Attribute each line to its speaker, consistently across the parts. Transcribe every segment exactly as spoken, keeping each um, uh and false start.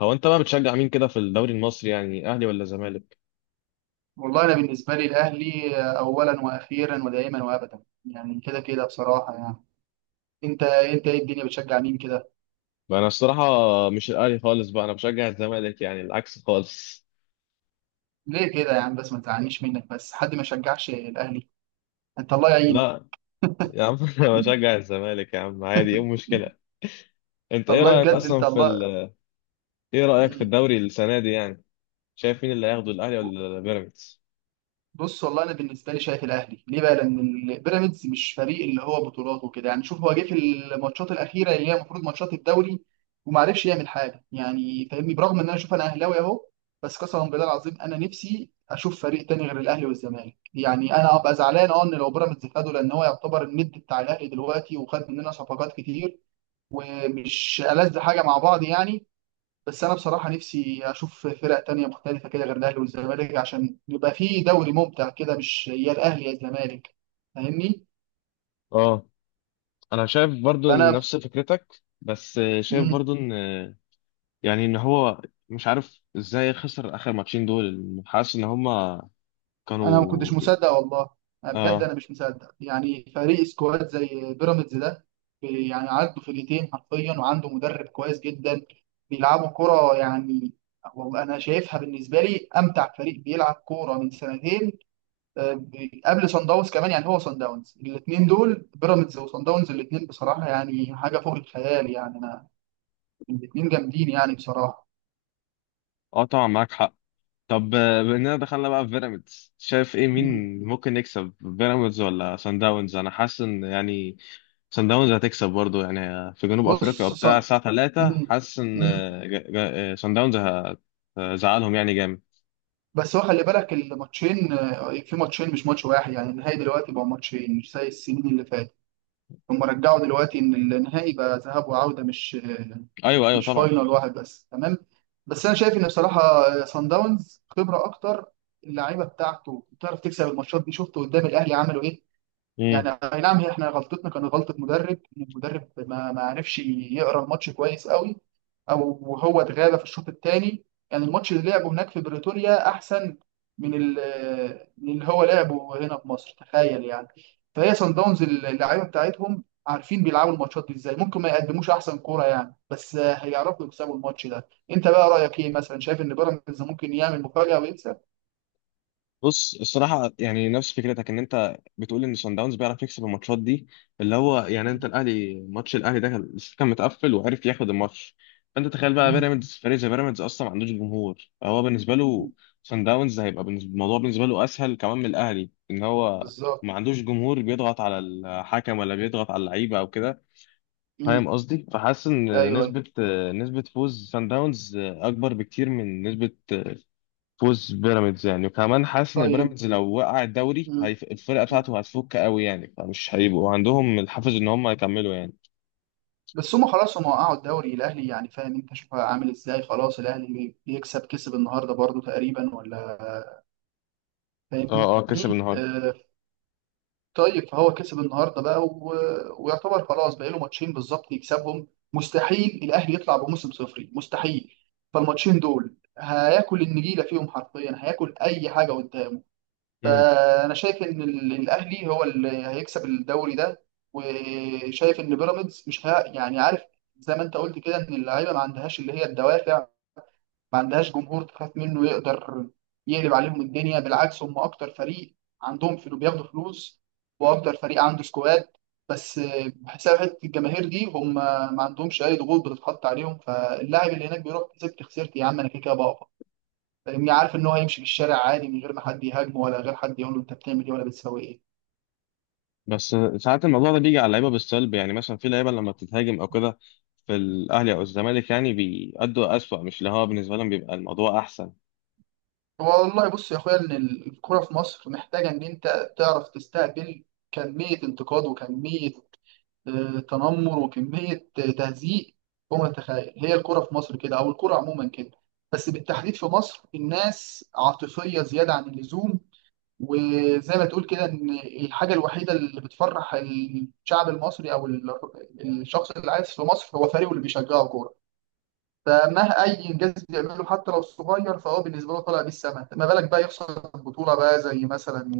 Speaker 1: هو انت بقى بتشجع مين كده في الدوري المصري يعني اهلي ولا زمالك؟
Speaker 2: والله انا بالنسبه لي الاهلي اولا واخيرا ودائما وابدا، يعني كده كده بصراحه يعني. انت انت ايه الدنيا بتشجع مين كده؟
Speaker 1: بقى انا الصراحه مش الاهلي خالص، بقى انا بشجع الزمالك يعني العكس خالص.
Speaker 2: ليه كده يا عم؟ بس ما تزعلنيش منك، بس حد ما يشجعش الاهلي؟ انت الله يعينك.
Speaker 1: لا يا عم انا بشجع الزمالك يا عم، عادي، ايه المشكله؟ انت ايه
Speaker 2: الله،
Speaker 1: رايك
Speaker 2: بجد، انت
Speaker 1: اصلا في
Speaker 2: الله.
Speaker 1: ال...؟ ايه رايك في
Speaker 2: مم.
Speaker 1: الدوري السنه دي يعني؟ شايف مين اللي هياخده، الاهلي ولا بيراميدز؟
Speaker 2: بص، والله انا بالنسبه لي شايف الاهلي، ليه بقى؟ لان البيراميدز مش فريق اللي هو بطولات وكده، يعني شوف هو جه في الماتشات الاخيره اللي هي المفروض ماتشات الدوري وما عرفش يعمل حاجه، يعني فاهمني؟ برغم ان انا شوف، انا اهلاوي اهو، بس قسما بالله العظيم انا نفسي اشوف فريق تاني غير الاهلي والزمالك، يعني انا ابقى زعلان اه ان لو بيراميدز خده، لان هو يعتبر الند بتاع الاهلي دلوقتي وخد مننا صفقات كتير ومش ألذ حاجه مع بعض يعني. بس انا بصراحه نفسي اشوف فرق تانية مختلفه كده غير الاهلي والزمالك عشان يبقى في دوري ممتع كده، مش يا الاهلي يا الزمالك، فاهمني؟
Speaker 1: اه، انا شايف برضو إن
Speaker 2: فانا،
Speaker 1: نفس فكرتك، بس شايف
Speaker 2: مم.
Speaker 1: برضو ان يعني ان هو مش عارف ازاي خسر اخر ماتشين دول، حاسس ان هما
Speaker 2: انا ما كنتش
Speaker 1: كانوا...
Speaker 2: مصدق والله. أنا بجد
Speaker 1: اه،
Speaker 2: انا مش مصدق يعني فريق سكواد زي بيراميدز ده. بي- يعني عنده فرقتين حرفيا وعنده مدرب كويس جدا، بيلعبوا كرة يعني. والله انا شايفها بالنسبه لي امتع فريق بيلعب كوره من سنتين، قبل سان داونز كمان. يعني هو سان داونز، الاثنين دول بيراميدز وسان داونز، الاثنين بصراحه يعني حاجه فوق الخيال يعني. انا الاثنين جامدين يعني بصراحه.
Speaker 1: اه، طبعا معاك حق. طب آه، بما اننا دخلنا بقى في بيراميدز، شايف ايه، مين
Speaker 2: مم.
Speaker 1: ممكن يكسب، بيراميدز ولا سان داونز؟ انا حاسس ان يعني سان داونز هتكسب برضو يعني، في جنوب افريقيا
Speaker 2: بص
Speaker 1: وبتاع
Speaker 2: صن...
Speaker 1: الساعه تلاتة،
Speaker 2: مم.
Speaker 1: حاسس ان
Speaker 2: مم.
Speaker 1: آه، جا- جا- آه، سان داونز هتزعلهم يعني جامد.
Speaker 2: بس هو خلي بالك الماتشين، آه، في ماتشين مش ماتش واحد، يعني النهائي دلوقتي بقى ماتشين مش زي السنين اللي فاتت. هم رجعوا دلوقتي ان النهائي بقى ذهاب وعوده، مش
Speaker 1: ايوه، ايوه،
Speaker 2: مش
Speaker 1: طبعا.
Speaker 2: فاينل واحد بس، تمام؟ بس انا شايف ان بصراحه سان داونز خبره اكتر، اللعيبه بتاعته بتعرف تكسب الماتشات دي. شفت قدام الاهلي عملوا ايه؟ يعني اي نعم، هي احنا غلطتنا كانت غلطه مدرب، ان المدرب ما ما عرفش يقرا الماتش كويس قوي، او وهو اتغاب في الشوط الثاني. يعني الماتش اللي لعبه هناك في بريتوريا احسن من ال- من اللي هو لعبه هنا في مصر، تخيل يعني. فهي صن داونز اللعيبه بتاعتهم عارفين بيلعبوا الماتشات دي ازاي، ممكن ما يقدموش احسن كوره يعني بس هيعرفوا يكسبوا الماتش ده. انت بقى رايك ايه؟ مثلا شايف ان بيراميدز ممكن يعمل مفاجاه ويكسب؟
Speaker 1: بص الصراحة يعني نفس فكرتك ان انت بتقول ان صن داونز بيعرف يكسب الماتشات دي، اللي هو يعني انت الاهلي، ماتش الاهلي ده كان كان متقفل وعرف ياخد الماتش. فانت تخيل بقى،
Speaker 2: مم.
Speaker 1: بيراميدز فريق زي بيراميدز اصلا ما عندوش جمهور، فهو بالنسبة له
Speaker 2: مم.
Speaker 1: صن داونز هيبقى بالنسبة الموضوع بالنسبة له اسهل كمان من الاهلي، ان هو
Speaker 2: بالظبط.
Speaker 1: ما عندوش جمهور بيضغط على الحكم ولا بيضغط على اللعيبة او كده.
Speaker 2: مم.
Speaker 1: فاهم قصدي؟ فحاسس
Speaker 2: ايوه،
Speaker 1: ان
Speaker 2: أيوة.
Speaker 1: نسبة نسبة فوز صن داونز اكبر بكتير من نسبة فوز بيراميدز يعني، وكمان حاسس ان
Speaker 2: طيب.
Speaker 1: بيراميدز لو وقع الدوري
Speaker 2: مم.
Speaker 1: هيف... الفرقه
Speaker 2: مم.
Speaker 1: بتاعته هتفك قوي يعني، فمش هيبقوا عندهم الحافز ان هم يكملوا يعني.
Speaker 2: بس هم خلاص هم وقعوا الدوري الاهلي، يعني فاهم انت؟ شوف عامل ازاي، خلاص الاهلي بي- بيكسب، كسب النهارده برضو تقريبا ولا؟ فاهمني؟
Speaker 1: اه، اه، كسب النهارده.
Speaker 2: آه. طيب، فهو كسب النهارده بقى، و... ويعتبر خلاص بقى له ماتشين بالظبط يكسبهم. مستحيل الاهلي يطلع بموسم صفري، مستحيل. فالماتشين دول هياكل النجيله فيهم حرفيا، هياكل اي حاجه قدامه.
Speaker 1: امم.
Speaker 2: فانا شايف ان ال- الاهلي هو اللي هيكسب الدوري ده، وشايف ان بيراميدز مش ها، يعني عارف، زي ما انت قلت كده، ان اللعيبه ما عندهاش اللي هي الدوافع، ما عندهاش جمهور تخاف منه يقدر يقلب عليهم الدنيا. بالعكس هم اكتر فريق عندهم فلوس، بياخدوا فلوس واكتر فريق عنده سكواد، بس بحساب حته الجماهير دي هم ما عندهمش اي ضغوط بتتحط عليهم. فاللاعب اللي هناك بيروح كسبت خسرت يا عم، انا كده كده بقف، فاهمني؟ عارف ان هو هيمشي في الشارع عادي من غير ما حد يهاجمه ولا غير حد يقول له انت بتعمل ايه ولا بتسوي ايه.
Speaker 1: بس ساعات الموضوع ده بيجي على اللعيبه بالسلب يعني، مثلا في لعيبه لما بتتهاجم او كده في الاهلي او الزمالك يعني بيأدوا اسوأ، مش اللي هو بالنسبه لهم بيبقى الموضوع احسن.
Speaker 2: والله بص يا اخويا، ان الكوره في مصر محتاجه ان انت تعرف تستقبل كميه انتقاد وكميه آه، تنمر وكميه آه، تهزيق فوق ما تتخيل. هي الكوره في مصر كده، او الكوره عموما كده، بس بالتحديد في مصر الناس عاطفيه زياده عن اللزوم. وزي ما تقول كده، ان الحاجه الوحيده اللي بتفرح الشعب المصري او ال- الشخص اللي عايش في مصر، هو فريقه اللي بيشجعه كوره. فمه اي انجاز بيعمله حتى لو صغير، فهو بالنسبه له طالع بيه السما، ما بالك بقى يخسر بطوله بقى، زي مثلا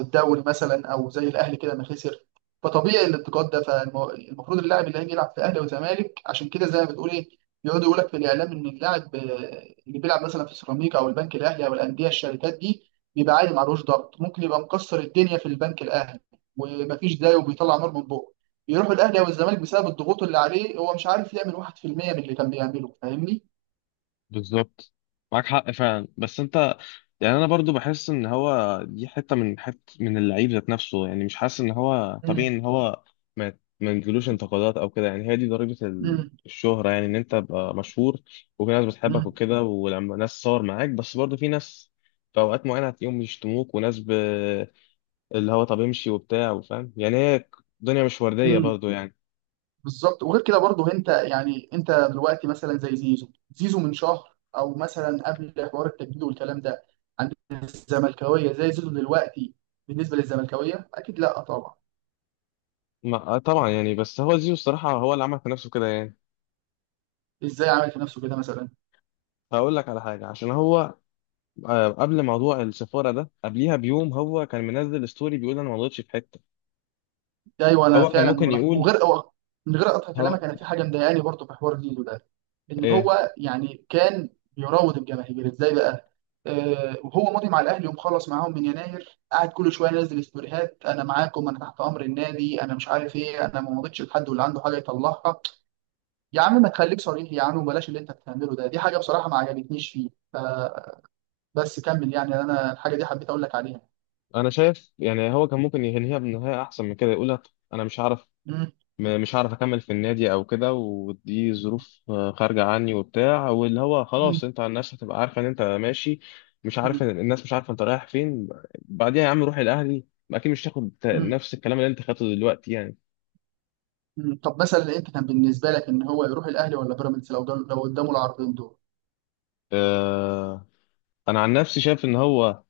Speaker 2: الدوري مثلا، او زي الاهلي كده ما خسر. فطبيعي الانتقاد ده، فالمفروض اللاعب اللي هيجي يلعب في اهلي وزمالك عشان كده، زي ما بتقول ايه، يقعدوا يقول لك في الاعلام ان اللاعب آه، اللي بيلعب مثلا في سيراميكا او البنك الاهلي او الانديه الشركات دي، بيبقى عادي. معلوش، ضغط ممكن يبقى مكسر الدنيا في البنك الاهلي ومفيش داي، وبيطلع نار من بقه، يروح الاهلي او الزمالك بسبب الضغوط اللي عليه، هو مش عارف يعمل واحد في المية من اللي كان بيعمله، فاهمني؟
Speaker 1: بالظبط، معاك حق فعلا، بس انت يعني انا برضو بحس ان هو دي حته من حته من اللعيب ذات نفسه يعني، مش حاسس ان هو طبيعي
Speaker 2: مم.
Speaker 1: ان هو ما ما يجيلوش انتقادات او كده يعني، هي دي ضريبه ال-
Speaker 2: مم.
Speaker 1: الشهره يعني، ان انت تبقى مشهور وفي ناس بتحبك
Speaker 2: مم.
Speaker 1: وكده ولما ناس تصور معاك، بس برضو في ناس في اوقات معينه هتلاقيهم بيشتموك، وناس ب... اللي هو طب امشي وبتاع وفاهم يعني، هي الدنيا مش ورديه
Speaker 2: مم.
Speaker 1: برضو يعني.
Speaker 2: بالظبط. وغير كده برضه، انت يعني انت دلوقتي مثلا زي زيزو، زيزو من شهر، او مثلا قبل حوار التجديد والكلام ده، عند الزملكاويه زي زيزو دلوقتي بالنسبه للزملكاويه، اكيد لا طبعا.
Speaker 1: ما... آه طبعا يعني، بس هو زيزو الصراحه هو اللي عمل في نفسه كده يعني.
Speaker 2: ازاي عمل في نفسه كده مثلا؟
Speaker 1: هقول لك على حاجة، عشان هو آه، قبل موضوع السفارة ده قبليها بيوم هو كان منزل ستوري بيقول انا ما غلطتش في حتة.
Speaker 2: ده ايوه، انا
Speaker 1: هو كان
Speaker 2: فعلا
Speaker 1: ممكن
Speaker 2: ملاحظ،
Speaker 1: يقول
Speaker 2: وغير أو من غير اقطع
Speaker 1: هو
Speaker 2: كلامك، انا في حاجه مضايقاني برضه في حوار زيزو ده، ان
Speaker 1: ايه
Speaker 2: هو يعني كان بيراود الجماهير ازاي بقى؟ آه وهو ماضي مع الاهلي ومخلص معاهم من يناير، قاعد كل شويه ينزل ستوريهات: انا معاكم، انا تحت امر النادي، انا مش عارف ايه، انا ما مضيتش لحد، واللي عنده حاجه يطلعها. يا عم ما تخليك صريح يا عم، وبلاش اللي انت بتعمله ده، دي حاجه بصراحه ما عجبتنيش فيه. فبس كمل، يعني انا الحاجه دي حبيت اقول لك عليها.
Speaker 1: انا شايف يعني هو كان ممكن ينهيها بنهاية احسن من كده، يقول لها: انا مش هعرف
Speaker 2: مم.
Speaker 1: م- مش هعرف اكمل في النادي او كده، ودي ظروف آه، خارجة عني وبتاع، واللي هو خلاص
Speaker 2: مم.
Speaker 1: انت الناس هتبقى عارفة ان انت ماشي، مش عارف إن-
Speaker 2: مم.
Speaker 1: الناس مش عارفة انت رايح فين. بعديها يا عم روح الاهلي، اكيد مش تاخد
Speaker 2: مم.
Speaker 1: نفس الكلام اللي انت خدته دلوقتي يعني.
Speaker 2: مم. طب مثلا انت كان بالنسبه لك ان هو يروح الاهلي ولا بيراميدز لو جال- لو قدامه العرضين دول؟
Speaker 1: آه، انا عن نفسي شايف ان هو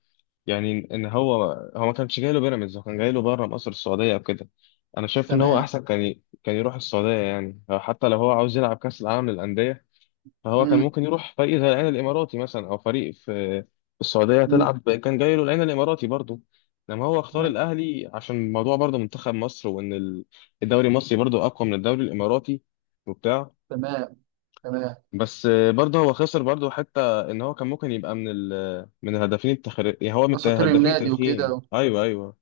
Speaker 1: يعني ان هو، هو ما كانش جاي له بيراميدز، هو كان جاي له بره مصر، السعوديه او كده. انا شايف ان هو
Speaker 2: تمام.
Speaker 1: احسن كان ي... كان يروح السعوديه يعني، حتى لو هو عاوز يلعب كاس العالم للانديه فهو كان
Speaker 2: مم.
Speaker 1: ممكن يروح فريق زي العين الاماراتي مثلا، او فريق في في السعوديه تلعب، كان جاي له العين الاماراتي برضه، لما هو اختار
Speaker 2: مم.
Speaker 1: الاهلي عشان الموضوع برضه منتخب مصر، وان ال- الدوري المصري برضه اقوى من الدوري الاماراتي وبتاع.
Speaker 2: تمام. تمام،
Speaker 1: بس برضه هو خسر برضه، حتى ان هو كان ممكن يبقى من ال من الهدافين التخر... يعني هو من
Speaker 2: اساطير
Speaker 1: الهدافين
Speaker 2: النادي وكده
Speaker 1: التاريخيين.
Speaker 2: و...
Speaker 1: ايوه، ايوه.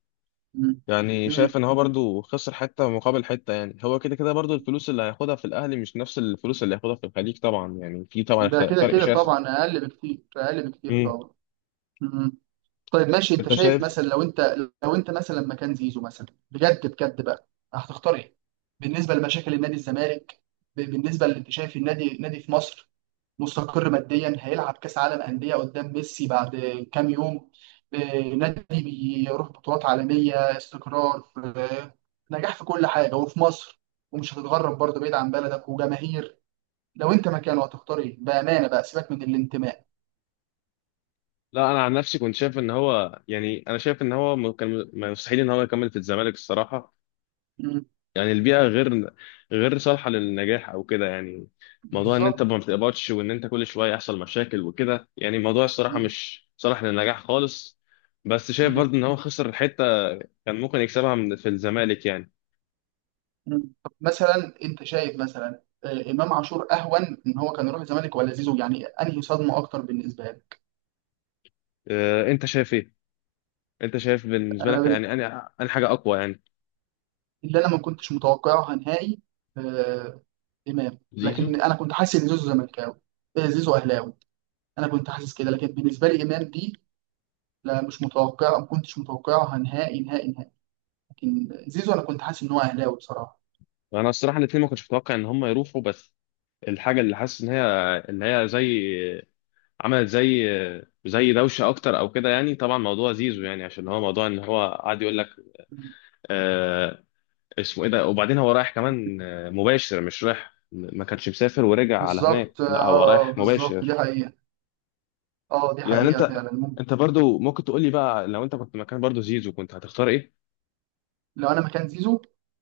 Speaker 2: مم.
Speaker 1: يعني
Speaker 2: مم.
Speaker 1: شايف ان هو برضه خسر حته مقابل حته يعني، هو كده كده برضه الفلوس اللي هياخدها في الاهلي مش نفس الفلوس اللي هياخدها في الخليج طبعا يعني، في طبعا
Speaker 2: ده
Speaker 1: خ-
Speaker 2: كده
Speaker 1: فرق
Speaker 2: كده
Speaker 1: شاسع.
Speaker 2: طبعا اقل بكتير، اقل بكتير
Speaker 1: امم.
Speaker 2: طبعا. مم. طيب ماشي، انت
Speaker 1: انت
Speaker 2: شايف
Speaker 1: شايف؟
Speaker 2: مثلا لو انت، لو انت مثلا مكان زيزو مثلا، بجد بجد بقى هتختار ايه؟ بالنسبه لمشاكل النادي الزمالك، ب- بالنسبه اللي انت شايف، النادي النادي في مصر مستقر ماديا، هيلعب كاس عالم انديه قدام ميسي بعد كام يوم، آه، نادي بيروح بطولات عالميه، استقرار، في نجاح في كل حاجه وفي مصر، ومش هتتغرب برضه بعيد عن بلدك وجماهير. لو انت مكانه هتختار ايه بامانه بقى، سيبك من الانتماء؟
Speaker 1: لا انا عن نفسي كنت شايف ان هو يعني انا شايف ان هو م- كان، م- مستحيل ان هو يكمل في الزمالك الصراحه،
Speaker 2: مم.
Speaker 1: يعني البيئة غير غير صالحة للنجاح أو كده يعني، موضوع إن أنت
Speaker 2: بالظبط.
Speaker 1: ما بتقبضش وإن أنت كل شوية يحصل مشاكل وكده يعني الموضوع الصراحة
Speaker 2: مم.
Speaker 1: مش صالح للنجاح خالص. بس شايف
Speaker 2: مم.
Speaker 1: برضه إن هو خسر حتة كان ممكن يكسبها من في الزمالك يعني.
Speaker 2: مم. طب مثلا انت شايف مثلا آه، امام عاشور اهون ان هو كان يروح الزمالك ولا زيزو؟ يعني انهي صدمه اكتر بالنسبه
Speaker 1: أه أنت شايف إيه؟ أنت شايف بالنسبة لك
Speaker 2: لك؟
Speaker 1: يعني، أنا أنا حاجة أقوى يعني،
Speaker 2: اللي انا ما كنتش متوقعها نهائي آه، امام،
Speaker 1: زيزو.
Speaker 2: لكن انا كنت حاسس ان زيزو زملكاوي، آه، زيزو اهلاوي، انا كنت حاسس كده. لكن بالنسبه لي امام دي لا، مش متوقع، ما كنتش متوقعها نهائي نهائي نهائي. لكن زيزو انا كنت حاسس ان هو اهلاوي بصراحه.
Speaker 1: وأنا الصراحة الاتنين ما كنتش متوقع إن هم يروحوا، بس الحاجة اللي حاسس إن هي اللي هي زي، عملت زي زي دوشه اكتر او كده يعني. طبعا موضوع زيزو يعني عشان هو موضوع ان هو قاعد يقول لك آه، اسمه ايه ده، وبعدين هو رايح كمان آه، مباشر، مش رايح ما كانش مسافر ورجع على هناك،
Speaker 2: بالظبط.
Speaker 1: لا هو
Speaker 2: اه
Speaker 1: رايح
Speaker 2: بالظبط، دي
Speaker 1: مباشر
Speaker 2: حقيقه. اه دي
Speaker 1: يعني.
Speaker 2: حقيقه
Speaker 1: انت
Speaker 2: فعلا، ممكن.
Speaker 1: انت برضو ممكن تقول لي بقى لو انت كنت مكان برضو زيزو كنت هتختار ايه؟
Speaker 2: لو انا مكان زيزو،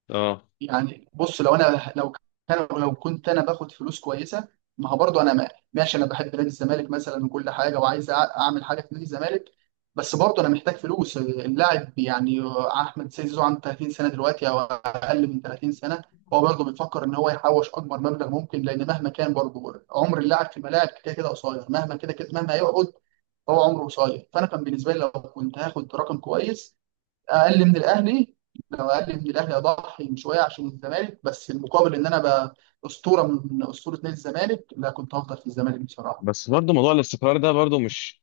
Speaker 1: اه،
Speaker 2: يعني بص لو انا لو كان، لو كنت انا باخد فلوس كويسه، ما هو برضه انا، ما- ماشي، انا بحب نادي الزمالك مثلا وكل حاجه وعايز، أع- اعمل حاجه في نادي الزمالك، بس برضه انا محتاج فلوس اللاعب يعني. احمد سيد زيزو عنده 30 سنه دلوقتي او اقل من 30 سنه، هو برضه بيفكر ان هو يحوش اكبر مبلغ ممكن، لان مهما كان برضه عمر اللاعب في الملاعب كده كده قصير، مهما كده كده مهما هيقعد هو عمره قصير. فانا كان بالنسبه لي لو كنت هاخد رقم كويس اقل من الاهلي، لو اقل من الاهلي اضحي شويه عشان الزمالك، بس المقابل ان انا بقى اسطوره من اسطوره نادي الزمالك، لا كنت هفضل في الزمالك بصراحه.
Speaker 1: بس برضو موضوع الاستقرار ده برضو مش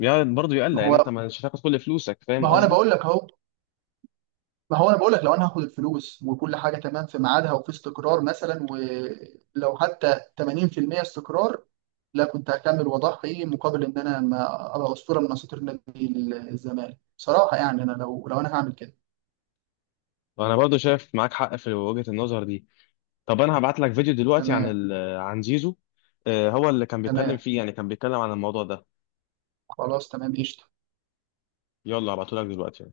Speaker 1: يعني برضو
Speaker 2: ما
Speaker 1: يقلق يعني، انت
Speaker 2: هو،
Speaker 1: مش هتاخد كل فلوسك، فاهم
Speaker 2: ما هو انا
Speaker 1: قصدي؟
Speaker 2: بقول لك اهو، ما هو انا بقول لك لو انا هاخد الفلوس وكل حاجه تمام في ميعادها، وفي استقرار مثلا، ولو حتى تمانين في المية استقرار، لا كنت هكمل واضحي مقابل ان انا ما ابقى اسطوره من اساطير نادي الزمالك بصراحه. يعني انا لو لو انا هعمل كده.
Speaker 1: وانا برضو شايف معاك حق في وجهة النظر دي. طب انا هبعت لك فيديو دلوقتي عن
Speaker 2: تمام.
Speaker 1: ال... عن زيزو، آه، هو اللي كان
Speaker 2: تمام،
Speaker 1: بيتكلم فيه يعني، كان بيتكلم عن الموضوع ده.
Speaker 2: خلاص تمام قشطه.
Speaker 1: يلا هبعته لك دلوقتي.